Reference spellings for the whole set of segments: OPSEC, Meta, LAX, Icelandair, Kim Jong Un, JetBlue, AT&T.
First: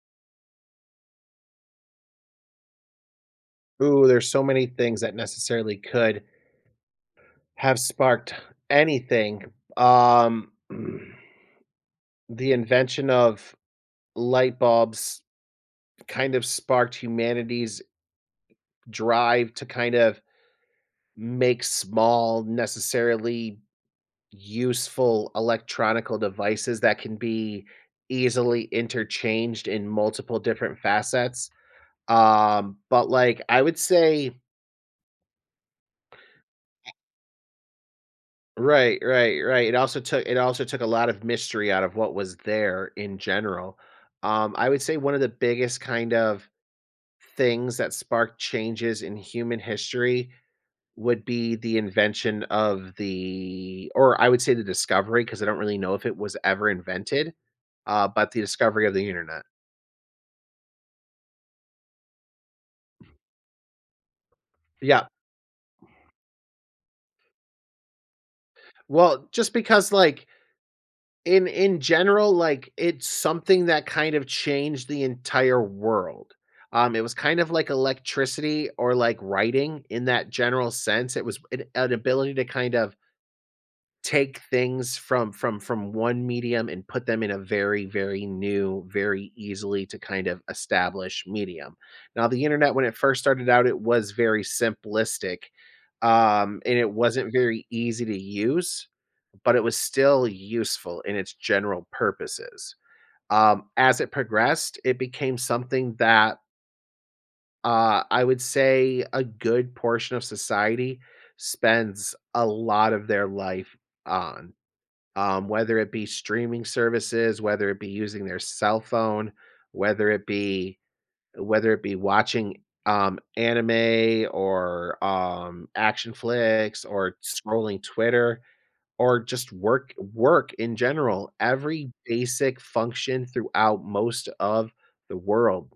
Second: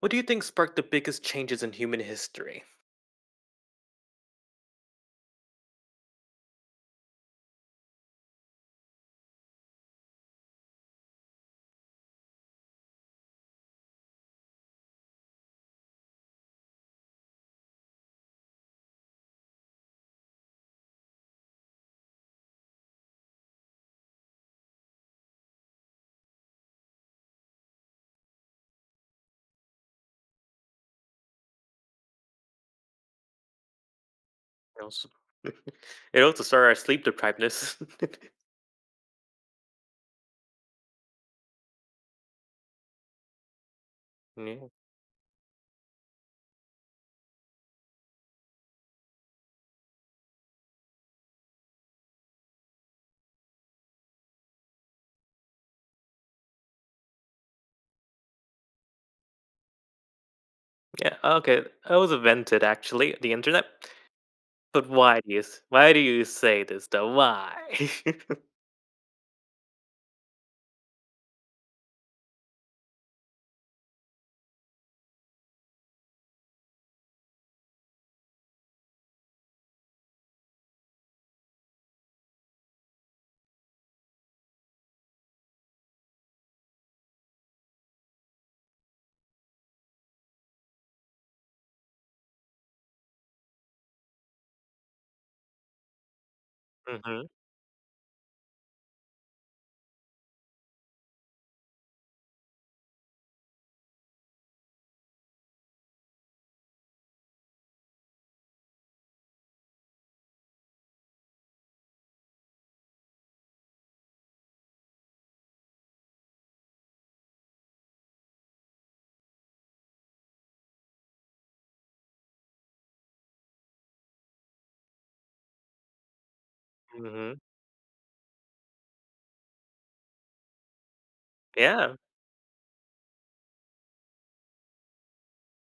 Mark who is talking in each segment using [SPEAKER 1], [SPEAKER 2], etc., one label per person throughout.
[SPEAKER 1] What do you think sparked the biggest changes in human history?
[SPEAKER 2] Ooh, there's so many things that necessarily could have sparked anything. Um, the invention of light bulbs kind of sparked humanity's drive to kind of make small, necessarily useful electronical devices that can be easily interchanged in multiple different facets. But I would say
[SPEAKER 1] It also, it also started our sleep deprivedness.
[SPEAKER 2] right, right, right. It also took a lot of mystery out of what was there in general.
[SPEAKER 1] Yeah.
[SPEAKER 2] I would say one of the biggest kind of things that sparked changes in human history would be the invention of the, or I would say the discovery, because I don't really know if it was ever invented, but the discovery of the internet.
[SPEAKER 1] Yeah. Okay. I was invented actually. The internet. But
[SPEAKER 2] Yeah.
[SPEAKER 1] why do you say this though? Why?
[SPEAKER 2] Well, just because like in general, like, it's something that kind of changed the entire world. It was kind of like electricity or like writing in that general sense. It was an ability to kind of take things from one medium and put them in a very, very new, very easily to kind of establish medium. Now, the internet, when it first started out, it was very simplistic, and it
[SPEAKER 1] hmm
[SPEAKER 2] wasn't very easy to use, but it was still useful in its general purposes. As it progressed, it became something that I would say a good portion of society spends a lot of their life on, whether it be streaming services, whether it be using their cell phone, whether it be whether it be watching anime or action flicks or
[SPEAKER 1] hmm
[SPEAKER 2] scrolling Twitter or just work in general. Every
[SPEAKER 1] Yeah.
[SPEAKER 2] basic function throughout most of the world,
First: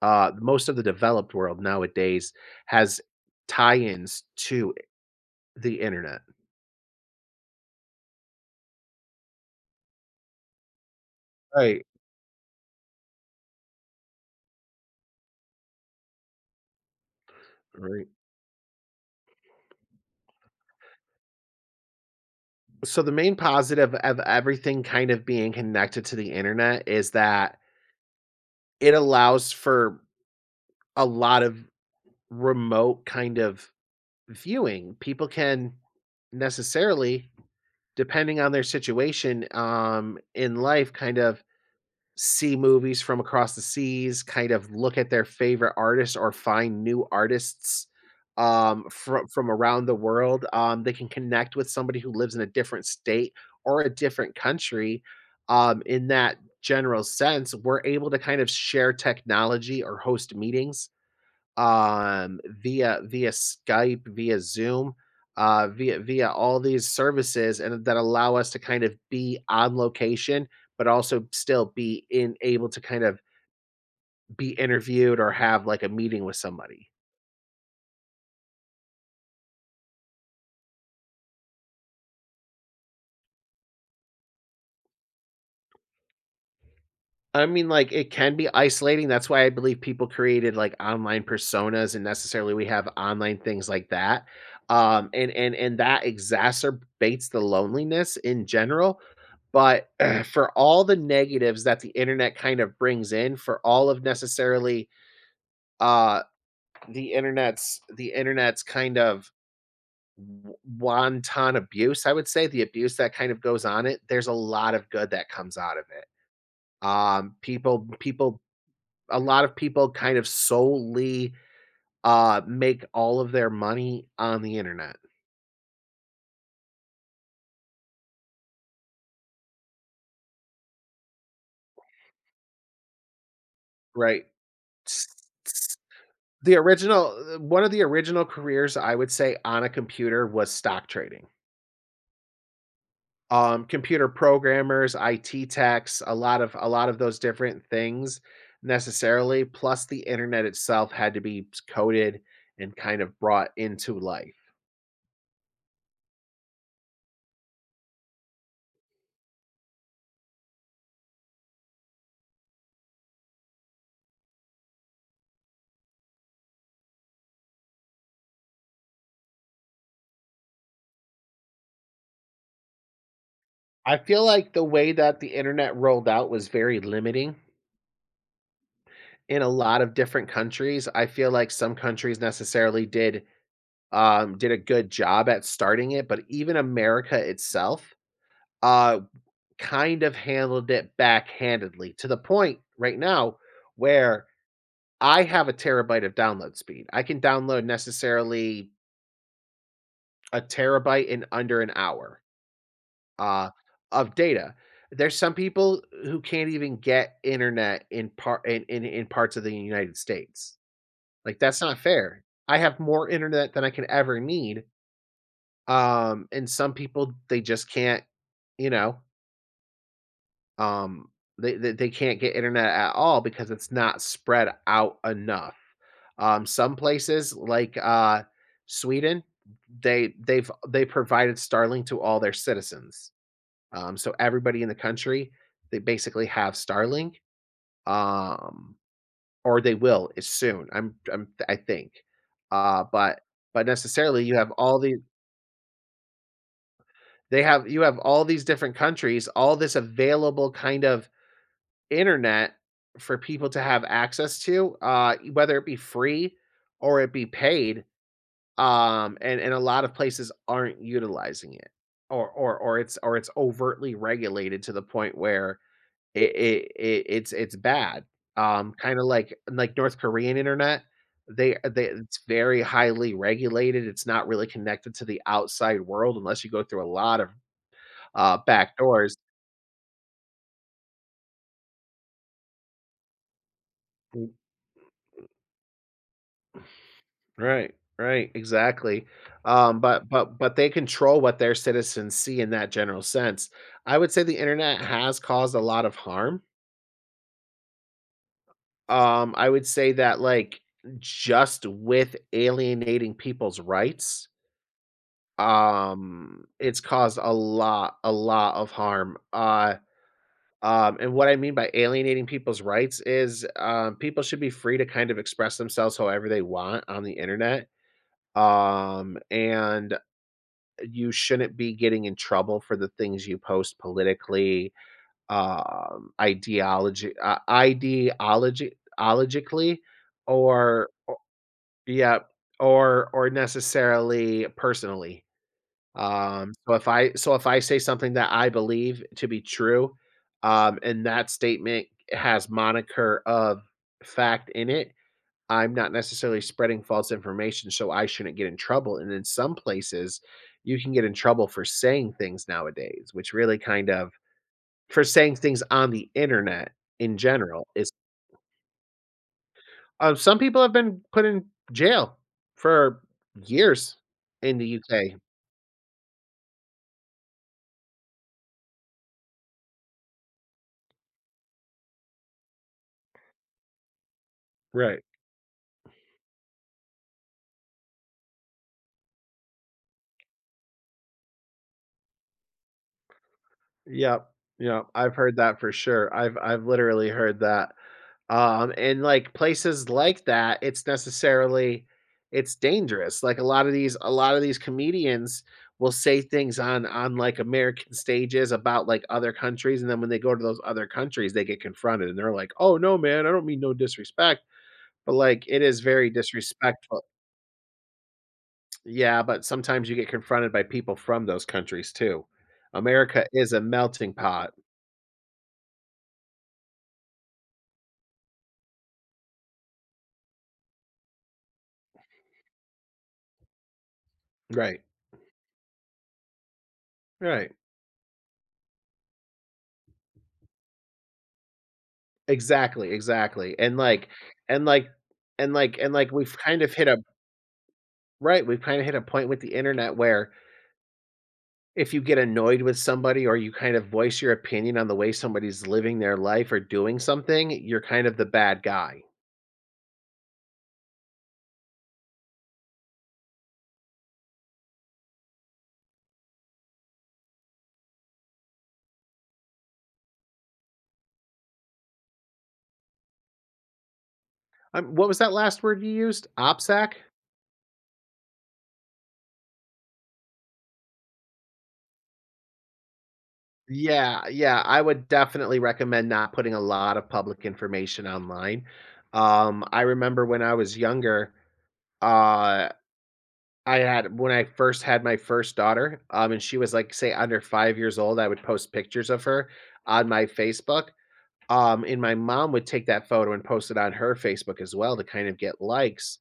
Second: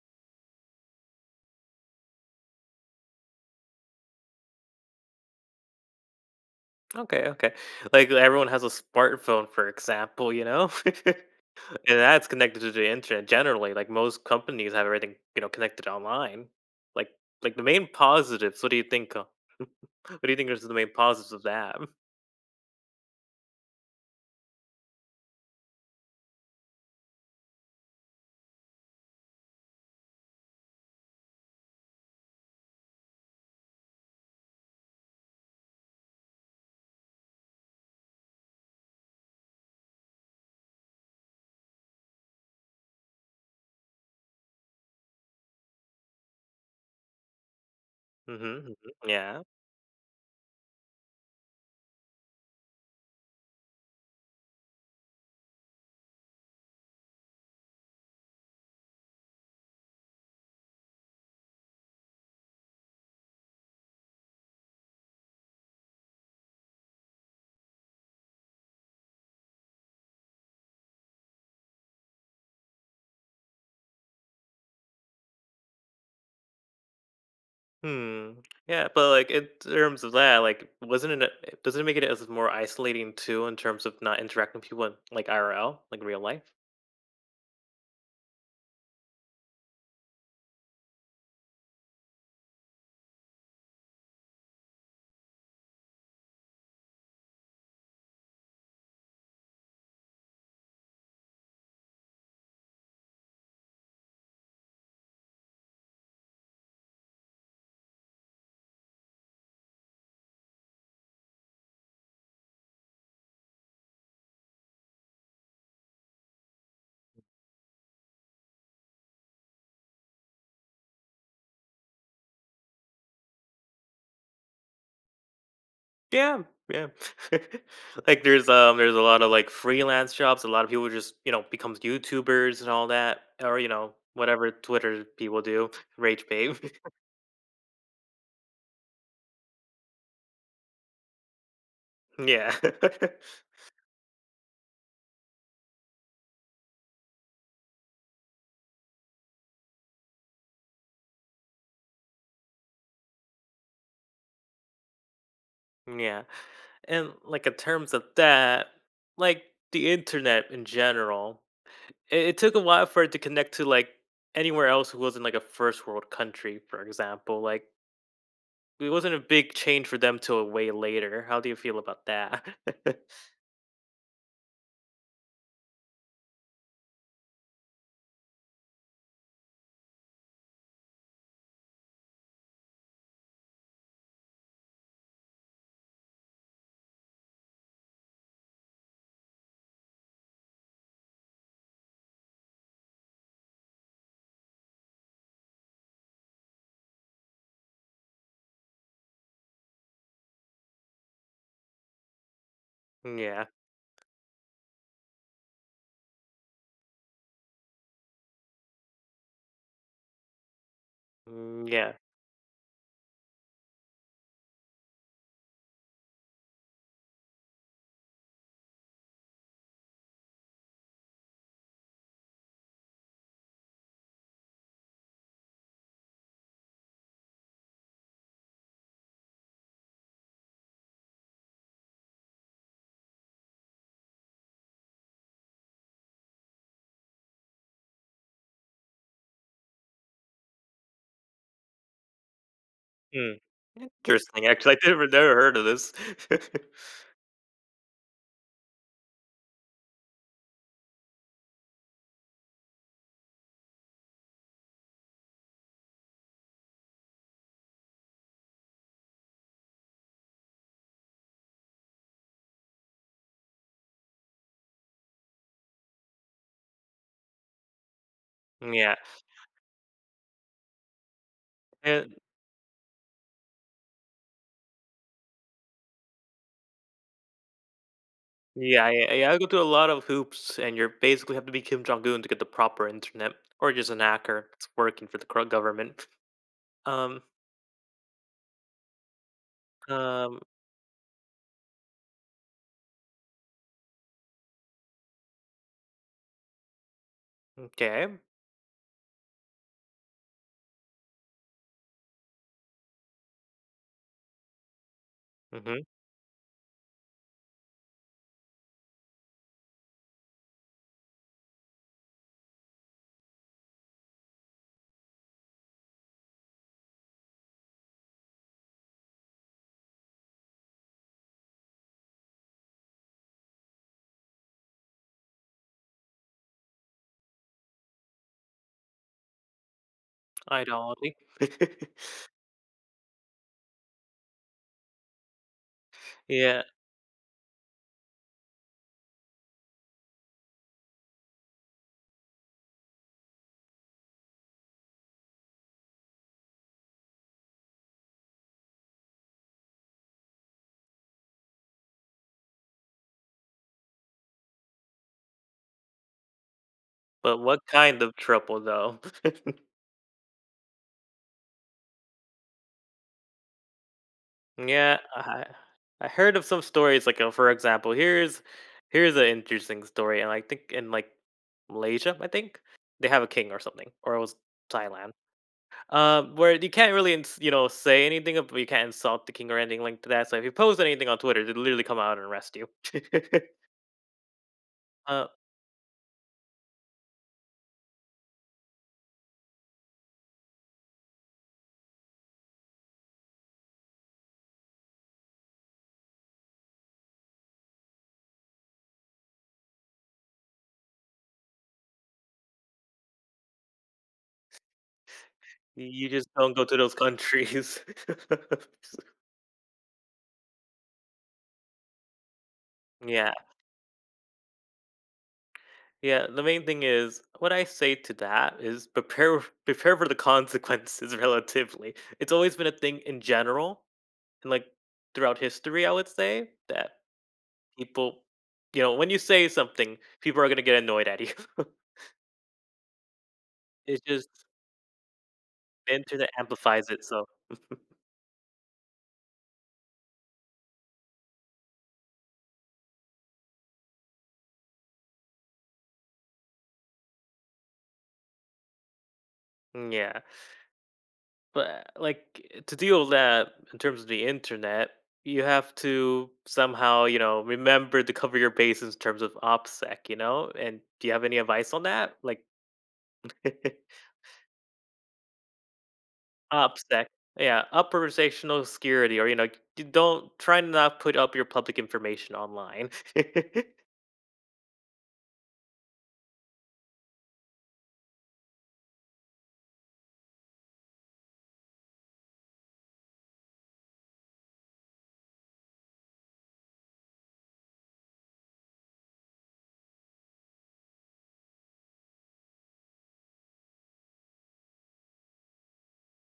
[SPEAKER 2] most of the developed world nowadays has tie-ins to the internet.
[SPEAKER 1] Okay. Okay. Like everyone has a smartphone, for example. You know. and
[SPEAKER 2] Right,
[SPEAKER 1] that's connected to the internet generally. Like most companies have everything connected online. Like like the main
[SPEAKER 2] right.
[SPEAKER 1] positives. What do you think? What do you think is the main positives of that?
[SPEAKER 2] So the main positive of everything kind of being connected to the internet is that it allows for a lot of remote kind of viewing. People can necessarily, depending on their situation, in life, kind of see movies from across the seas, kind of look at their favorite artists or find new artists,
[SPEAKER 1] Mhm, mhm,
[SPEAKER 2] from
[SPEAKER 1] yeah.
[SPEAKER 2] from around the world. They can connect with somebody who lives in a different state or a different country. In that general sense, we're able to kind of share technology or host meetings, via Skype, via Zoom, via all these services, and that allow us to kind of be on location, but also still be in able to kind of be interviewed or have like a meeting with somebody.
[SPEAKER 1] Hmm, yeah, but, like, in terms of that, like, wasn't it a doesn't it make it as more isolating too in terms of not interacting with people in, like, IRL, like, real life?
[SPEAKER 2] I mean, like, it can be isolating. That's why I believe people created like online personas, and necessarily we have online things like that. And that exacerbates the loneliness in general. But for all the negatives that the internet kind of brings in, for all of necessarily uh, the internet's kind of wanton abuse, I would say the abuse that kind of goes on it. There's a lot of good that comes out of it. People people A lot of people kind of solely, make all of their money on the internet,
[SPEAKER 1] Yeah, yeah. Like, there's a lot of, like, freelance jobs, a lot of people just, you know, becomes YouTubers and all that, or, you know,
[SPEAKER 2] right?
[SPEAKER 1] whatever Twitter
[SPEAKER 2] S
[SPEAKER 1] people do,
[SPEAKER 2] s
[SPEAKER 1] rage
[SPEAKER 2] The
[SPEAKER 1] babe.
[SPEAKER 2] original one of the original careers I would say on a computer was stock trading.
[SPEAKER 1] Yeah.
[SPEAKER 2] Computer programmers, IT techs, a lot of those different things necessarily, plus the internet itself had to be coded and kind of brought into life.
[SPEAKER 1] Yeah. And like in terms of that, like the internet in general, it took a while for it to connect to like anywhere else who wasn't like a first world country, for example. Like it wasn't a big change for them till way later. How do you feel about that?
[SPEAKER 2] I feel like the way that the internet rolled out was very limiting in a lot of different countries. I feel like some countries necessarily did, did a good job at starting it, but even America itself uh, kind of handled it backhandedly to the point right now where I have a terabyte of download speed. I can download necessarily a terabyte in under an hour,
[SPEAKER 1] Yeah.
[SPEAKER 2] uh, of data. There's some people who can't even get internet in parts of the United States. Like, that's
[SPEAKER 1] Mm,
[SPEAKER 2] not
[SPEAKER 1] yeah.
[SPEAKER 2] fair. I have more internet than I can ever need, and some people, they just can't, you know, um, they can't get internet at all because it's not spread out enough. Some places like, Sweden, they provided Starlink to all their citizens. So everybody in the country, they basically have Starlink. Um Or they will, is soon, I think. But
[SPEAKER 1] Hmm.
[SPEAKER 2] but necessarily you
[SPEAKER 1] Interesting.
[SPEAKER 2] have
[SPEAKER 1] Actually,
[SPEAKER 2] all
[SPEAKER 1] I
[SPEAKER 2] the
[SPEAKER 1] never heard of this.
[SPEAKER 2] they have you have all these different countries, all this available kind of internet for people to have access to, whether it be free or it be paid, and a lot of places aren't utilizing it. Or it's overtly regulated to the point where it it's bad,
[SPEAKER 1] Yeah.
[SPEAKER 2] kinda like North Korean internet. They It's very highly regulated, it's not really connected to the outside world unless you go through a lot of, back
[SPEAKER 1] Yeah, yeah,
[SPEAKER 2] doors.
[SPEAKER 1] yeah. I go through a lot of hoops, and you're basically have to be Kim Jong Un to get the proper internet, or just an
[SPEAKER 2] Mm,
[SPEAKER 1] hacker that's working for the corrupt government. Um,
[SPEAKER 2] right, right, exactly, um, but but
[SPEAKER 1] um,
[SPEAKER 2] but they control what their citizens see in that general sense. I would say the internet has caused a lot of harm.
[SPEAKER 1] okay.
[SPEAKER 2] I would say that, like, just with alienating people's rights.
[SPEAKER 1] Mm-hmm.
[SPEAKER 2] It's caused a lot of harm. And what I mean by alienating people's rights is, people should be free to kind of express themselves however they want on the internet. And you shouldn't be getting in trouble for the things you post politically, um, ideology, uh, ideology, ideologically, or
[SPEAKER 1] Ideology.
[SPEAKER 2] yeah, or necessarily personally. Um,
[SPEAKER 1] Yeah,
[SPEAKER 2] so if I so if I say something that I believe to be true, and that statement has moniker of fact in it, I'm not necessarily spreading false information, so I shouldn't get in trouble. And in some places, you can get in trouble for saying things nowadays, which really kind of for saying things on the internet in
[SPEAKER 1] but
[SPEAKER 2] general
[SPEAKER 1] what
[SPEAKER 2] is
[SPEAKER 1] kind of trouble though?
[SPEAKER 2] some people have been put in jail for years in the
[SPEAKER 1] yeah,
[SPEAKER 2] UK.
[SPEAKER 1] I I heard of some stories like, for example, here's an interesting story, and I think in like Malaysia, I think they have a king or something, or it was
[SPEAKER 2] Right.
[SPEAKER 1] Thailand. Where you can't really, you know, say anything, you can't insult the king or anything like that. So if you post anything on Twitter, they literally come out and arrest you.
[SPEAKER 2] Yep, yep, I've
[SPEAKER 1] uh,
[SPEAKER 2] heard that for sure. I've literally heard that, and, like, places like that, it's necessarily it's dangerous, like, a lot of these comedians will say things on, like, American stages about, like, other countries, and then when they go to those other countries, they get confronted, and they're like, "Oh, no, man, I don't mean no disrespect," but, like, it is
[SPEAKER 1] you
[SPEAKER 2] very
[SPEAKER 1] just don't go to those
[SPEAKER 2] disrespectful.
[SPEAKER 1] countries.
[SPEAKER 2] Yeah, but sometimes you get confronted by people from those countries too. America
[SPEAKER 1] Yeah,
[SPEAKER 2] is a melting pot.
[SPEAKER 1] yeah. The main thing is what I say to that is prepare, prepare for the consequences. Relatively, it's always been a thing in general, and like
[SPEAKER 2] Right,
[SPEAKER 1] throughout history, I would say that
[SPEAKER 2] right.
[SPEAKER 1] people, you know, when you say something, people are gonna get annoyed at you.
[SPEAKER 2] Exactly, exactly,
[SPEAKER 1] it's just
[SPEAKER 2] and, like and, like,
[SPEAKER 1] Enter that
[SPEAKER 2] we've kind of hit
[SPEAKER 1] amplifies
[SPEAKER 2] a
[SPEAKER 1] it, so
[SPEAKER 2] right, we've kinda hit a point with the internet where if you get annoyed with somebody or you kind of voice your opinion on the way somebody's living their life or doing something, you're kind of the bad guy.
[SPEAKER 1] yeah. But, like, to deal with that in terms of the internet, you have to somehow, you know, remember to cover your bases in terms of OPSEC, you know? And do you have any advice on that? Like,
[SPEAKER 2] What was that last word you used? OPSEC?
[SPEAKER 1] OPSEC. Yeah, upper sectional security, or, you know, you don't try to not put up your public information online.
[SPEAKER 2] Yeah, yeah, I would definitely recommend not putting a lot of public information online. I remember when I was younger, uh I had when I first had my first daughter, and she was, like, say, under 5 years old. I would post pictures of her on my Facebook, and my mom would take that photo and post it on her Facebook as well to kind of get likes,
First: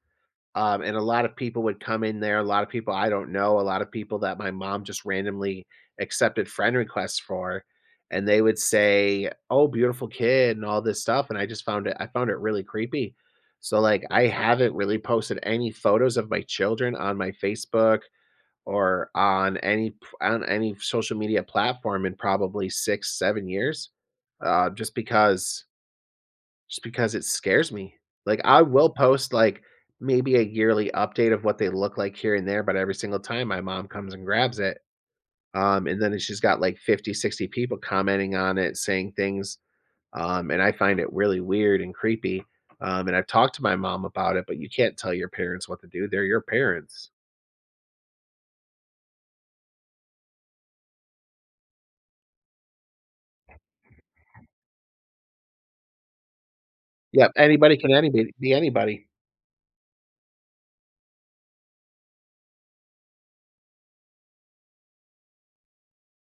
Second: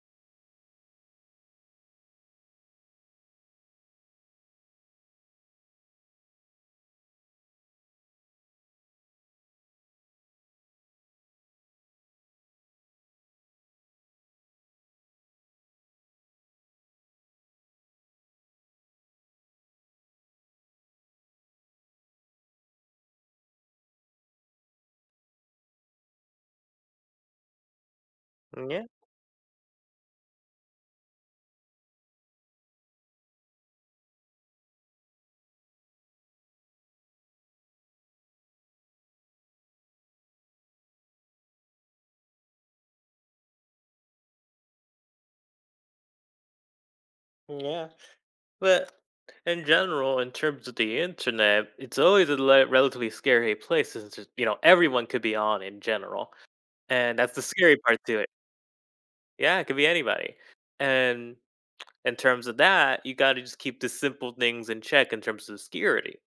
[SPEAKER 2] and a lot of people would come in there, a lot of people I don't know, a lot of people that my mom just randomly accepted friend requests for, and they would say, "Oh, beautiful kid," and all this stuff, and I just found it I found it really creepy. So, like, I haven't really posted any photos of my children on my Facebook or on any p on any social media platform in probably 6, 7 years, uh, just because just because it scares me. Like, I
[SPEAKER 1] Yeah,
[SPEAKER 2] will post, like, maybe a yearly update of what they look like here and there, but every single time my mom comes and grabs it, and then she's got, like, 50, 60 people commenting on it, saying things, and I find it really weird and creepy, and I've talked to my mom about it, but you can't tell your parents what to do, they're your parents.
[SPEAKER 1] yeah. But in general, in terms of the internet, it's always a relatively scary place since it's- you know everyone could be on in general, and
[SPEAKER 2] Yep,
[SPEAKER 1] that's the scary part to it.
[SPEAKER 2] anybody be anybody.
[SPEAKER 1] Yeah, it could be anybody. And in terms of that, you got to just keep the simple things in check in terms of security,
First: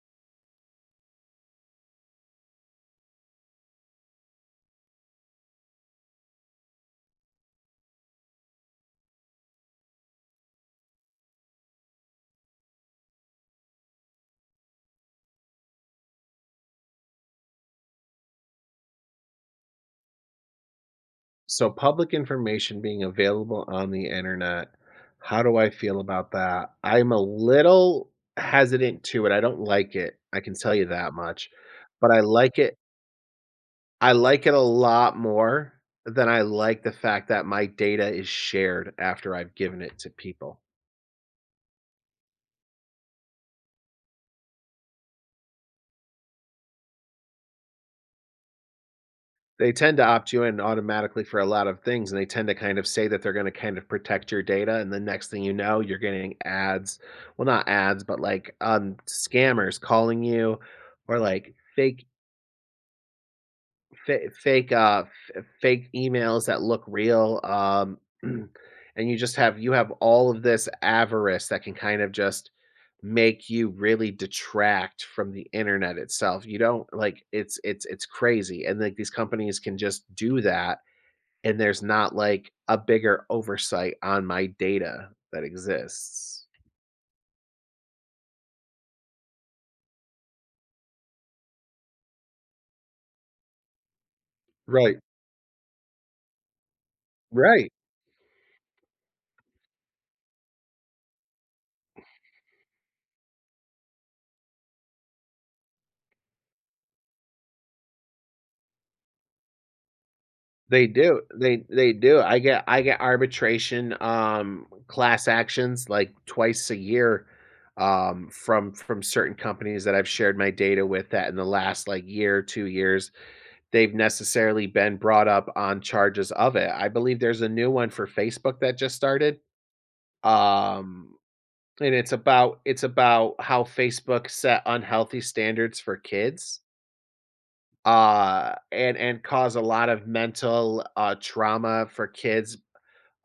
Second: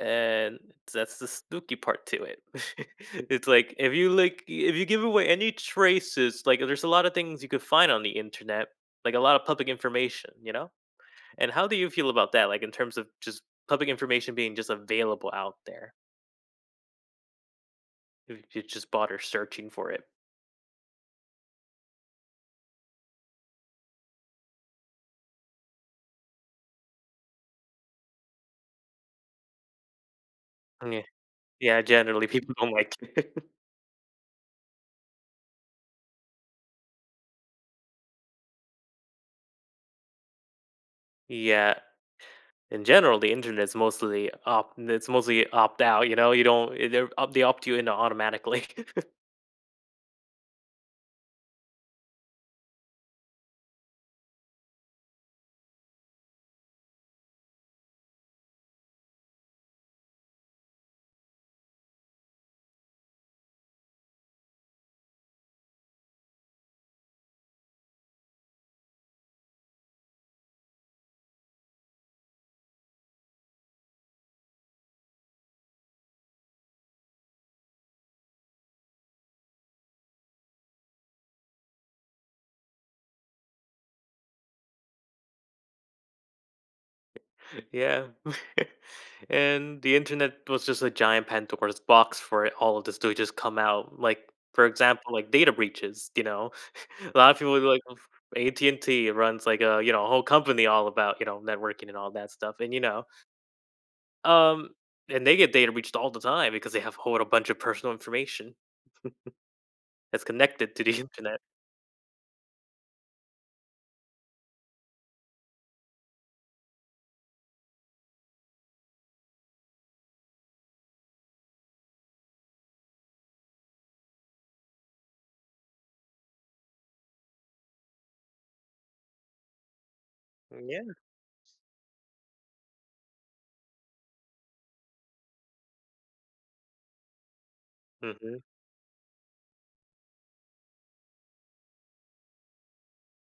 [SPEAKER 1] and that's the spooky part to it. it's like if you like If you give away any traces, like there's a lot of things you could find on the internet, like a lot of public information, you know. And how do you feel about that? Like in terms of just public information being just available out there, if you just bother searching for it.
[SPEAKER 2] So public information being available on the internet, how do I feel about that? I'm a little hesitant to it. I don't like it. I can tell you
[SPEAKER 1] Yeah,
[SPEAKER 2] that much.
[SPEAKER 1] yeah.
[SPEAKER 2] But
[SPEAKER 1] Generally, people don't like. It.
[SPEAKER 2] I like it a lot more than I like the fact that my data is shared after I've given it to people.
[SPEAKER 1] Yeah, in general, the internet is mostly opt. It's mostly opt out. You know, you don't. Eh, They opt. They opt you in automatically.
[SPEAKER 2] They tend to opt you in automatically for a lot of things, and they tend to kind of say that they're gonna kind of protect your data, and the next thing you know, you're getting ads. Well, not ads, but, like, scammers calling you or, like, fake fa fake, f fake emails that look real, and you have all of this avarice that can kind of just make you really detract from the internet itself. You don't like, it's crazy, and, like, these companies can just do that and there's not like a bigger oversight on my data that exists.
[SPEAKER 1] Yeah. And the internet was just a giant Pandora's box for it- all of this to just come out. Like, for
[SPEAKER 2] Right,
[SPEAKER 1] example, like data breaches, you know? A lot of people would be
[SPEAKER 2] right.
[SPEAKER 1] like AT&T runs like a, you know, a whole company all about, you know, networking and all that stuff. And you know, um and they get data breached all the time because they have hold a whole bunch of personal information that's connected to
[SPEAKER 2] They
[SPEAKER 1] the
[SPEAKER 2] do.
[SPEAKER 1] internet.
[SPEAKER 2] They do. I get arbitration, class actions like twice a year, from certain companies that I've shared my data with that in the last like year, 2 years, they've necessarily been brought up on charges of it. I believe there's a new one for Facebook that just started.
[SPEAKER 1] Yeah.
[SPEAKER 2] Um And it's about how Facebook set unhealthy standards for kids,
[SPEAKER 1] Mhm.
[SPEAKER 2] and and cause a lot of mental, trauma for kids,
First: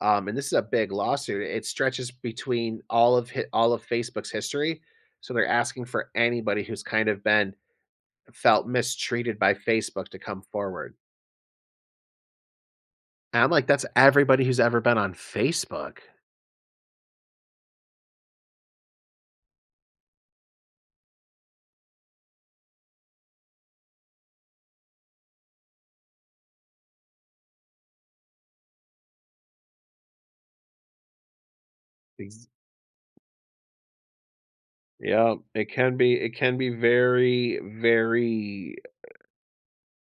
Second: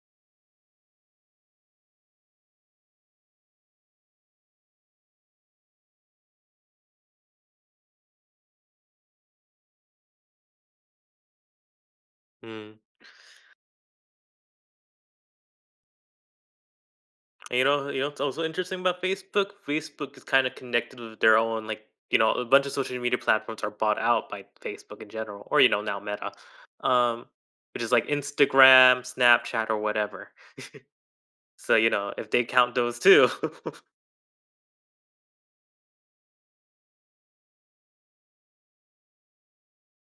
[SPEAKER 2] and this is a big lawsuit. It stretches between all of Facebook's history, so they're asking for anybody who's kind of been felt mistreated by Facebook to come forward.
[SPEAKER 1] Mm.
[SPEAKER 2] And I'm like, "That's everybody who's ever been on Facebook."
[SPEAKER 1] And it's also interesting about Facebook. Facebook is kind of connected with their own, like you know, a bunch of social media platforms are bought out by Facebook in general, or you know, now Meta, um, which is like Instagram, Snapchat, or whatever. So you know, if they
[SPEAKER 2] Ex
[SPEAKER 1] count those too,
[SPEAKER 2] Yeah, it can be very, very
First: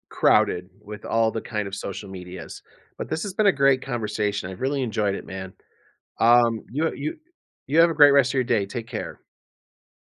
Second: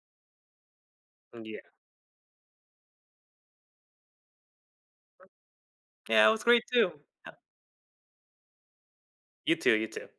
[SPEAKER 2] crowded with all the
[SPEAKER 1] yeah,
[SPEAKER 2] kind of social medias. But this has been a great conversation. I've really enjoyed it, man.
[SPEAKER 1] yeah, it was
[SPEAKER 2] Um,
[SPEAKER 1] great
[SPEAKER 2] you
[SPEAKER 1] too.
[SPEAKER 2] you
[SPEAKER 1] Yeah,
[SPEAKER 2] you have a great rest of your day. Take care.
[SPEAKER 1] you too, you too.